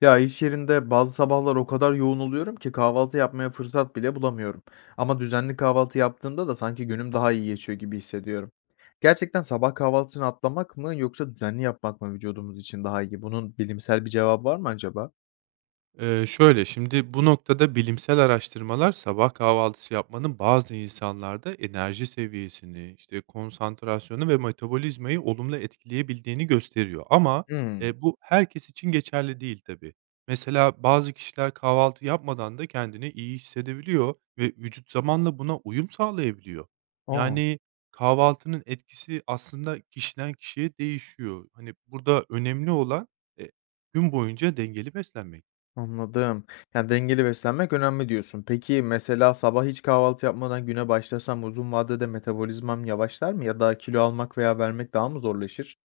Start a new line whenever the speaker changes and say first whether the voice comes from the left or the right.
left: Ya iş yerinde bazı sabahlar o kadar yoğun oluyorum ki kahvaltı yapmaya fırsat bile bulamıyorum. Ama düzenli kahvaltı yaptığımda da sanki günüm daha iyi geçiyor gibi hissediyorum. Gerçekten sabah kahvaltısını atlamak mı yoksa düzenli yapmak mı vücudumuz için daha iyi? Bunun bilimsel bir cevabı var mı acaba?
right: Şimdi bu noktada bilimsel araştırmalar sabah kahvaltısı yapmanın bazı insanlarda enerji seviyesini, işte konsantrasyonu ve metabolizmayı olumlu etkileyebildiğini gösteriyor ama,
left: Hmm.
right: bu herkes için geçerli değil tabii. Mesela bazı kişiler kahvaltı yapmadan da kendini iyi hissedebiliyor ve vücut zamanla buna uyum sağlayabiliyor.
left: Oo,
right: Yani kahvaltının etkisi aslında kişiden kişiye değişiyor. Hani, burada önemli olan, eee, gün boyunca dengeli beslenmek.
left: anladım. Yani dengeli beslenmek önemli diyorsun. Peki mesela sabah hiç kahvaltı yapmadan güne başlasam uzun vadede metabolizmam yavaşlar mı ya da kilo almak veya vermek daha mı zorlaşır?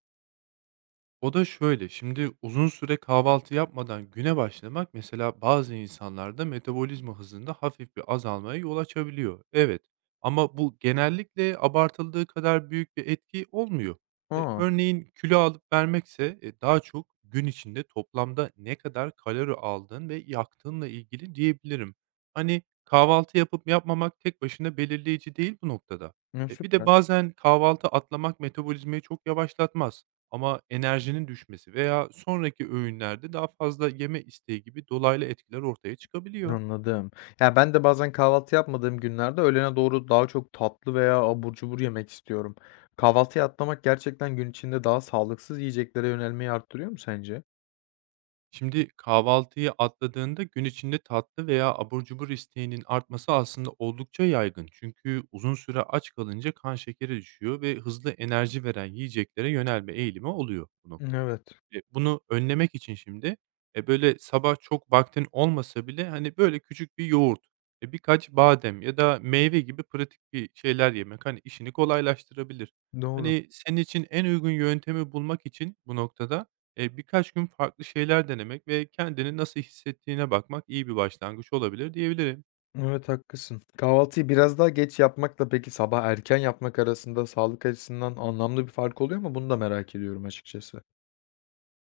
right: O da şöyle, şimdi uzun süre kahvaltı yapmadan güne başlamak mesela bazı insanlarda metabolizma hızında hafif bir azalmaya yol açabiliyor. Evet, ama bu genellikle abartıldığı kadar büyük bir etki olmuyor. E,
left: Aa,
right: örneğin kilo alıp vermekse daha çok gün içinde toplamda ne kadar kalori aldığın ve yaktığınla ilgili diyebilirim. Hani kahvaltı yapıp yapmamak tek başına belirleyici değil bu noktada.
left: ne
right: E, bir de
left: süper.
right: bazen kahvaltı atlamak metabolizmayı çok yavaşlatmaz. Ama enerjinin düşmesi veya sonraki öğünlerde daha fazla yeme isteği gibi dolaylı etkiler ortaya çıkabiliyor.
left: Anladım. Ya, ben de bazen kahvaltı yapmadığım günlerde öğlene doğru daha çok tatlı veya abur cubur yemek istiyorum. Kahvaltıyı atlamak gerçekten gün içinde daha sağlıksız yiyeceklere yönelmeyi arttırıyor mu sence?
right: Şimdi kahvaltıyı atladığında gün içinde tatlı veya abur cubur isteğinin artması aslında oldukça yaygın. Çünkü uzun süre aç kalınca kan şekeri düşüyor ve hızlı enerji veren yiyeceklere yönelme eğilimi oluyor bu noktada.
left: Evet,
right: E, bunu önlemek için şimdi böyle sabah çok vaktin olmasa bile hani böyle küçük bir yoğurt, birkaç badem ya da meyve gibi pratik bir şeyler yemek hani işini kolaylaştırabilir.
left: doğru.
right: Hani senin için en uygun yöntemi bulmak için bu noktada birkaç gün farklı şeyler denemek ve kendini nasıl hissettiğine bakmak iyi bir başlangıç olabilir diyebilirim.
left: Evet, haklısın. Kahvaltıyı biraz daha geç yapmakla peki sabah erken yapmak arasında sağlık açısından anlamlı bir fark oluyor mu? Bunu da merak ediyorum açıkçası.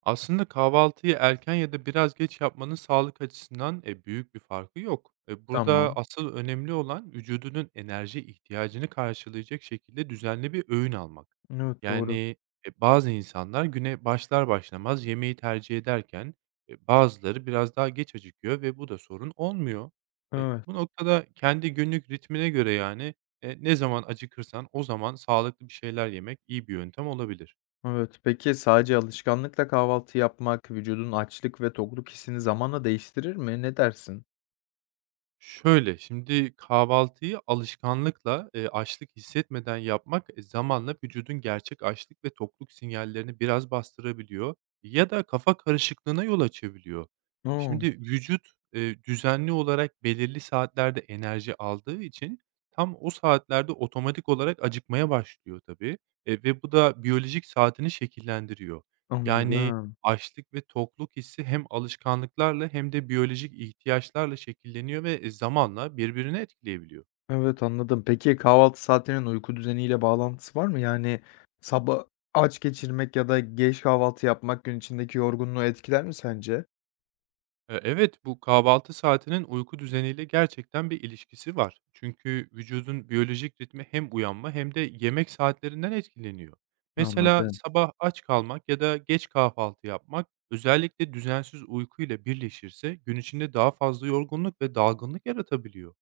right: Aslında kahvaltıyı erken ya da biraz geç yapmanın sağlık açısından, büyük bir farkı yok. Burada
left: Tamam.
right: asıl önemli olan vücudunun enerji ihtiyacını karşılayacak şekilde düzenli bir öğün almak.
left: Evet,
right: Yani,
left: doğru.
right: bazı insanlar güne başlar başlamaz yemeği tercih ederken, bazıları biraz daha geç acıkıyor ve bu da sorun olmuyor.
left: Evet,
right: Bu noktada kendi günlük ritmine göre yani, ne zaman acıkırsan o zaman sağlıklı bir şeyler yemek iyi bir yöntem olabilir.
left: evet. Peki sadece alışkanlıkla kahvaltı yapmak vücudun açlık ve tokluk hissini zamanla değiştirir mi? Ne dersin?
right: Şöyle, şimdi kahvaltıyı alışkanlıkla, açlık hissetmeden yapmak, zamanla vücudun gerçek açlık ve tokluk sinyallerini biraz bastırabiliyor ya da kafa karışıklığına yol açabiliyor.
left: A!
right: Şimdi vücut, düzenli olarak belirli saatlerde enerji aldığı için tam o saatlerde otomatik olarak acıkmaya başlıyor tabii, ve bu da biyolojik saatini şekillendiriyor. Yani,
left: Anladım.
right: açlık ve tokluk hissi hem alışkanlıklarla hem de biyolojik ihtiyaçlarla şekilleniyor ve, zamanla birbirini etkileyebiliyor.
left: Evet, anladım. Peki kahvaltı saatinin uyku düzeniyle bağlantısı var mı? Yani sabah aç geçirmek ya da geç kahvaltı yapmak gün içindeki yorgunluğu etkiler mi sence?
right: Evet, bu kahvaltı saatinin uyku düzeniyle gerçekten bir ilişkisi var. Çünkü vücudun biyolojik ritmi hem uyanma hem de yemek saatlerinden etkileniyor. Mesela
left: Anladım.
right: sabah aç kalmak ya da geç kahvaltı yapmak özellikle düzensiz uyku ile birleşirse gün içinde daha fazla yorgunluk ve dalgınlık yaratabiliyor.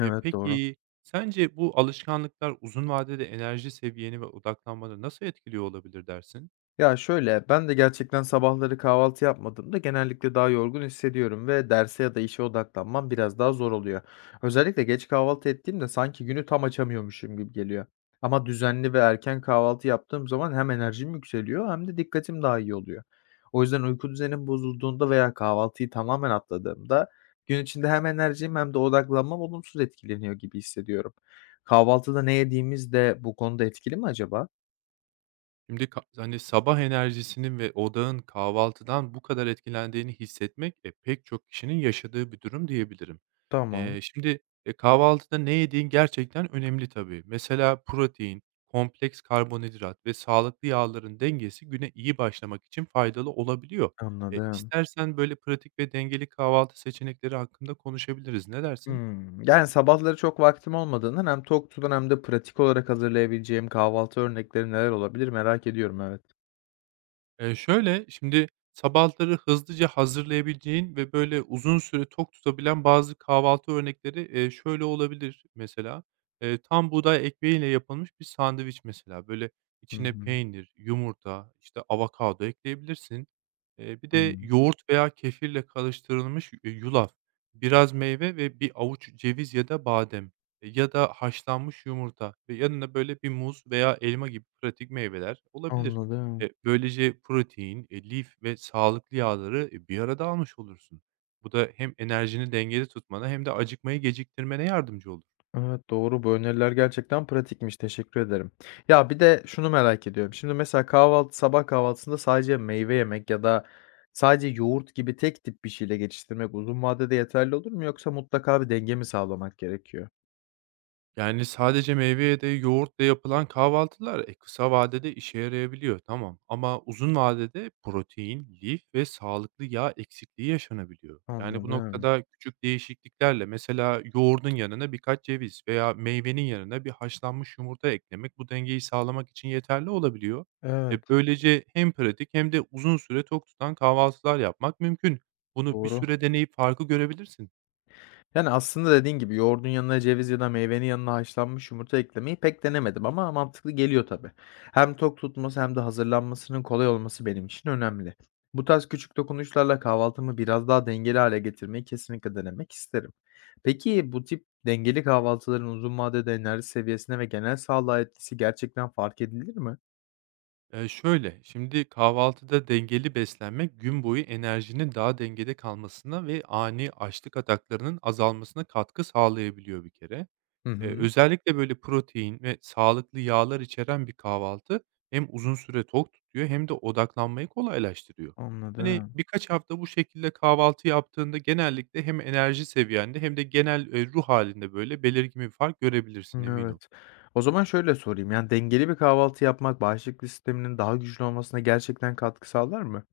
right: E,
left: doğru.
right: peki sence bu alışkanlıklar uzun vadede enerji seviyeni ve odaklanmanı nasıl etkiliyor olabilir dersin?
left: Ya şöyle, ben de gerçekten sabahları kahvaltı yapmadığımda genellikle daha yorgun hissediyorum ve derse ya da işe odaklanmam biraz daha zor oluyor. Özellikle geç kahvaltı ettiğimde sanki günü tam açamıyormuşum gibi geliyor. Ama düzenli ve erken kahvaltı yaptığım zaman hem enerjim yükseliyor hem de dikkatim daha iyi oluyor. O yüzden uyku düzenim bozulduğunda veya kahvaltıyı tamamen atladığımda gün içinde hem enerjim hem de odaklanmam olumsuz etkileniyor gibi hissediyorum. Kahvaltıda ne yediğimiz de bu konuda etkili mi acaba?
right: Şimdi hani, sabah enerjisinin ve odağın kahvaltıdan bu kadar etkilendiğini hissetmek, pek çok kişinin yaşadığı bir durum diyebilirim.
left: Tamam,
right: Eee, şimdi, Kahvaltıda ne yediğin gerçekten önemli tabii. Mesela protein, kompleks karbonhidrat ve sağlıklı yağların dengesi güne iyi başlamak için faydalı olabiliyor. E,
left: anladım.
right: istersen böyle pratik ve dengeli kahvaltı seçenekleri hakkında konuşabiliriz. Ne dersin?
left: Hımm. Yani, sabahları çok vaktim olmadığından hem tok tutan hem de pratik olarak hazırlayabileceğim kahvaltı örnekleri neler olabilir merak ediyorum, evet.
right: Şimdi sabahları hızlıca hazırlayabileceğin ve böyle uzun süre tok tutabilen bazı kahvaltı örnekleri, şöyle olabilir mesela: tam buğday ekmeğiyle yapılmış bir sandviç mesela. Böyle
left: Hı
right: içine
left: hı.
right: peynir, yumurta, işte, avokado ekleyebilirsin. Bir de
left: Hımm.
right: yoğurt veya kefirle karıştırılmış yulaf, biraz meyve ve bir avuç ceviz ya da badem, ya da haşlanmış yumurta ve yanına böyle bir muz veya elma gibi pratik meyveler olabilir.
left: Anladım.
right: E, böylece protein, lif ve sağlıklı yağları, bir arada almış olursun. Bu da hem enerjini dengede tutmana hem de acıkmayı geciktirmene yardımcı olur.
left: Evet, doğru. Bu öneriler gerçekten pratikmiş. Teşekkür ederim. Ya, bir de şunu merak ediyorum. Şimdi mesela kahvaltı sabah kahvaltısında sadece meyve yemek ya da sadece yoğurt gibi tek tip bir şeyle geçiştirmek uzun vadede yeterli olur mu yoksa mutlaka bir denge mi sağlamak gerekiyor?
right: Yani, sadece meyveye de yoğurtla yapılan kahvaltılar, kısa vadede işe yarayabiliyor, tamam. Ama uzun vadede protein, lif ve sağlıklı yağ eksikliği yaşanabiliyor. Yani, bu
left: Anladım.
right: noktada küçük değişikliklerle, mesela yoğurdun yanına birkaç ceviz veya meyvenin yanına bir haşlanmış yumurta eklemek bu dengeyi sağlamak için yeterli olabiliyor.
left: Evet,
right: E, böylece hem pratik hem de uzun süre tok tutan kahvaltılar yapmak mümkün. Bunu bir
left: doğru.
right: süre deneyip farkı görebilirsin.
left: Yani, aslında dediğin gibi yoğurdun yanına ceviz ya da meyvenin yanına haşlanmış yumurta eklemeyi pek denemedim ama mantıklı geliyor tabii. Hem tok tutması hem de hazırlanmasının kolay olması benim için önemli. Bu tarz küçük dokunuşlarla kahvaltımı biraz daha dengeli hale getirmeyi kesinlikle denemek isterim. Peki bu tip dengeli kahvaltıların uzun vadede enerji seviyesine ve genel sağlığa etkisi gerçekten fark edilir mi?
right: Şimdi kahvaltıda dengeli beslenmek gün boyu enerjinin daha dengede kalmasına ve ani açlık ataklarının azalmasına katkı sağlayabiliyor bir kere.
left: Hı hı,
right: Özellikle böyle protein ve sağlıklı yağlar içeren bir kahvaltı hem uzun süre tok tutuyor hem de odaklanmayı kolaylaştırıyor. Hani
left: anladım.
right: birkaç hafta bu şekilde kahvaltı yaptığında genellikle hem enerji seviyende hem de genel, ruh halinde böyle belirgin bir fark görebilirsin, emin ol.
left: Evet. O zaman şöyle sorayım, yani, dengeli bir kahvaltı yapmak bağışıklık sisteminin daha güçlü olmasına gerçekten katkı sağlar mı?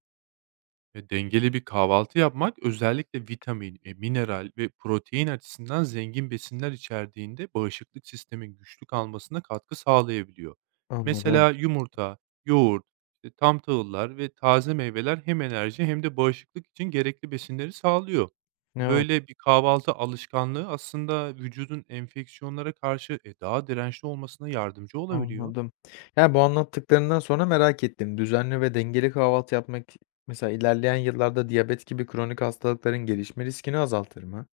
right: E, dengeli bir kahvaltı yapmak özellikle vitamin, mineral ve protein açısından zengin besinler içerdiğinde bağışıklık sistemin güçlü kalmasına katkı sağlayabiliyor.
left: Anladım.
right: Mesela yumurta, yoğurt, tam tahıllar ve taze meyveler hem enerji hem de bağışıklık için gerekli besinleri sağlıyor.
left: Evet,
right: Böyle bir kahvaltı alışkanlığı aslında vücudun enfeksiyonlara karşı daha dirençli olmasına yardımcı olabiliyor.
left: anladım. Yani bu anlattıklarından sonra merak ettim. Düzenli ve dengeli kahvaltı yapmak mesela ilerleyen yıllarda diyabet gibi kronik hastalıkların gelişme riskini azaltır mı?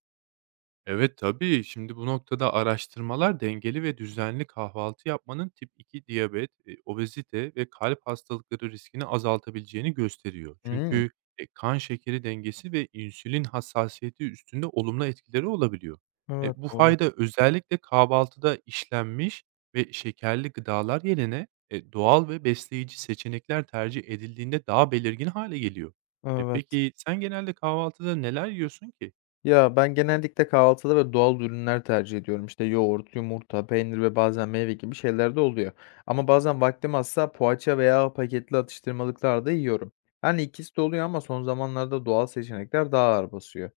right: Evet, tabii. Şimdi bu noktada araştırmalar dengeli ve düzenli kahvaltı yapmanın tip 2 diyabet, obezite ve kalp hastalıkları riskini azaltabileceğini gösteriyor.
left: Hımm.
right: Çünkü, kan şekeri dengesi ve insülin hassasiyeti üstünde olumlu etkileri olabiliyor. E,
left: Evet,
right: bu
left: doğru.
right: fayda özellikle kahvaltıda işlenmiş ve şekerli gıdalar yerine, doğal ve besleyici seçenekler tercih edildiğinde daha belirgin hale geliyor. E,
left: Evet.
right: peki sen genelde kahvaltıda neler yiyorsun ki?
left: Ya, ben genellikle kahvaltıda böyle doğal ürünler tercih ediyorum. İşte yoğurt, yumurta, peynir ve bazen meyve gibi şeyler de oluyor. Ama bazen vaktim azsa poğaça veya paketli atıştırmalıklar da yiyorum. Yani ikisi de oluyor ama son zamanlarda doğal seçenekler daha ağır basıyor.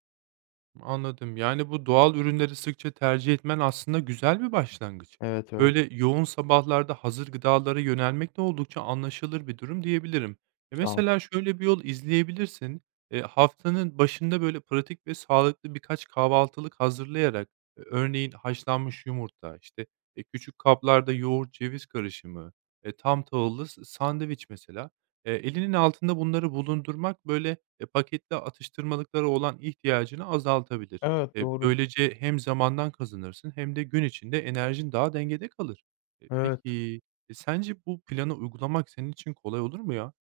right: Anladım. Yani, bu doğal ürünleri sıkça tercih etmen aslında güzel bir başlangıç.
left: Evet öyle.
right: Böyle yoğun sabahlarda hazır gıdalara yönelmek de oldukça anlaşılır bir durum diyebilirim. E,
left: Sağ ol.
right: mesela şöyle bir yol izleyebilirsin. Haftanın başında, böyle, pratik ve sağlıklı birkaç kahvaltılık hazırlayarak, örneğin haşlanmış yumurta, işte, küçük kaplarda yoğurt ceviz karışımı, tam tahıllı sandviç mesela, elinin altında bunları bulundurmak, böyle, paketli atıştırmalıklara olan ihtiyacını azaltabilir.
left: Evet,
right: E,
left: doğru.
right: böylece hem zamandan kazanırsın hem de gün içinde enerjin daha dengede kalır. E,
left: Evet.
right: peki, sence bu planı uygulamak senin için kolay olur mu ya?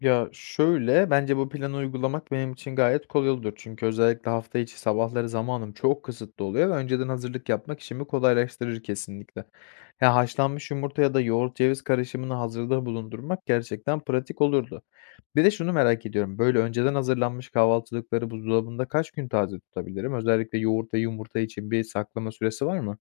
left: Ya, şöyle, bence bu planı uygulamak benim için gayet kolay olur. Çünkü özellikle hafta içi sabahları zamanım çok kısıtlı oluyor ve önceden hazırlık yapmak işimi kolaylaştırır kesinlikle. Ya, haşlanmış yumurta ya da yoğurt ceviz karışımını hazırda bulundurmak gerçekten pratik olurdu. Bir de şunu merak ediyorum, böyle önceden hazırlanmış kahvaltılıkları buzdolabında kaç gün taze tutabilirim? Özellikle yoğurt ve yumurta için bir saklama süresi var mı?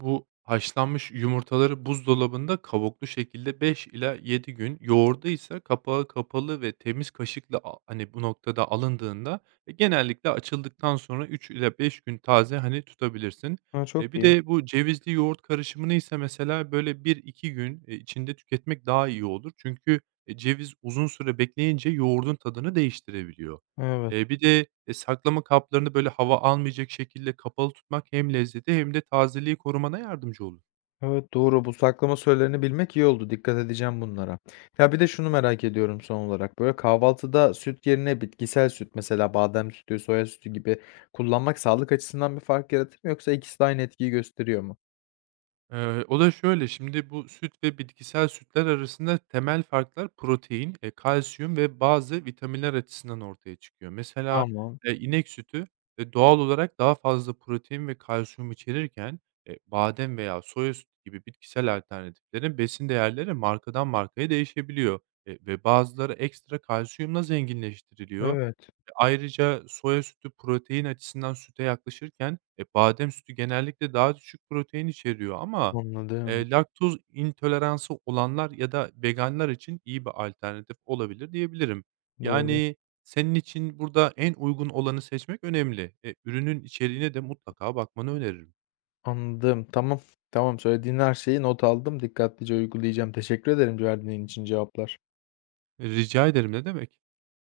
right: Bu haşlanmış yumurtaları buzdolabında kabuklu şekilde 5 ila 7 gün, yoğurdu ise kapağı kapalı ve temiz kaşıkla hani, bu noktada alındığında genellikle açıldıktan sonra 3 ila 5 gün taze, hani, tutabilirsin.
left: Ha,
right: E,
left: çok
right: bir
left: iyi.
right: de bu cevizli yoğurt karışımını ise mesela böyle bir iki gün, içinde tüketmek daha iyi olur. Çünkü, ceviz uzun süre bekleyince yoğurdun tadını değiştirebiliyor.
left: Evet.
right: Saklama kaplarını, böyle, hava almayacak şekilde kapalı tutmak hem lezzeti hem de tazeliği korumana yardımcı olur.
left: Evet, doğru. Bu saklama sürelerini bilmek iyi oldu. Dikkat edeceğim bunlara. Ya bir de şunu merak ediyorum son olarak. Böyle kahvaltıda süt yerine bitkisel süt mesela badem sütü, soya sütü gibi kullanmak sağlık açısından bir fark yaratır mı yoksa ikisi de aynı etkiyi gösteriyor mu?
right: O da şöyle, şimdi bu süt ve bitkisel sütler arasında temel farklar protein, kalsiyum ve bazı vitaminler açısından ortaya çıkıyor. Mesela,
left: Tamam.
right: inek sütü, doğal olarak daha fazla protein ve kalsiyum içerirken, badem veya soya sütü gibi bitkisel alternatiflerin besin değerleri markadan markaya değişebiliyor, ve bazıları ekstra kalsiyumla zenginleştiriliyor.
left: Evet.
right: E, ayrıca soya sütü protein açısından süte yaklaşırken, badem sütü genellikle daha düşük protein içeriyor ama,
left: Anladım.
right: laktoz intoleransı olanlar ya da veganlar için iyi bir alternatif olabilir diyebilirim.
left: Doğru.
right: Yani, senin için burada en uygun olanı seçmek önemli. E, ürünün içeriğine de mutlaka bakmanı öneririm.
left: Anladım. Tamam. Tamam. Söylediğin her şeyi not aldım. Dikkatlice uygulayacağım. Teşekkür ederim verdiğin için cevaplar.
right: E, rica ederim, ne demek.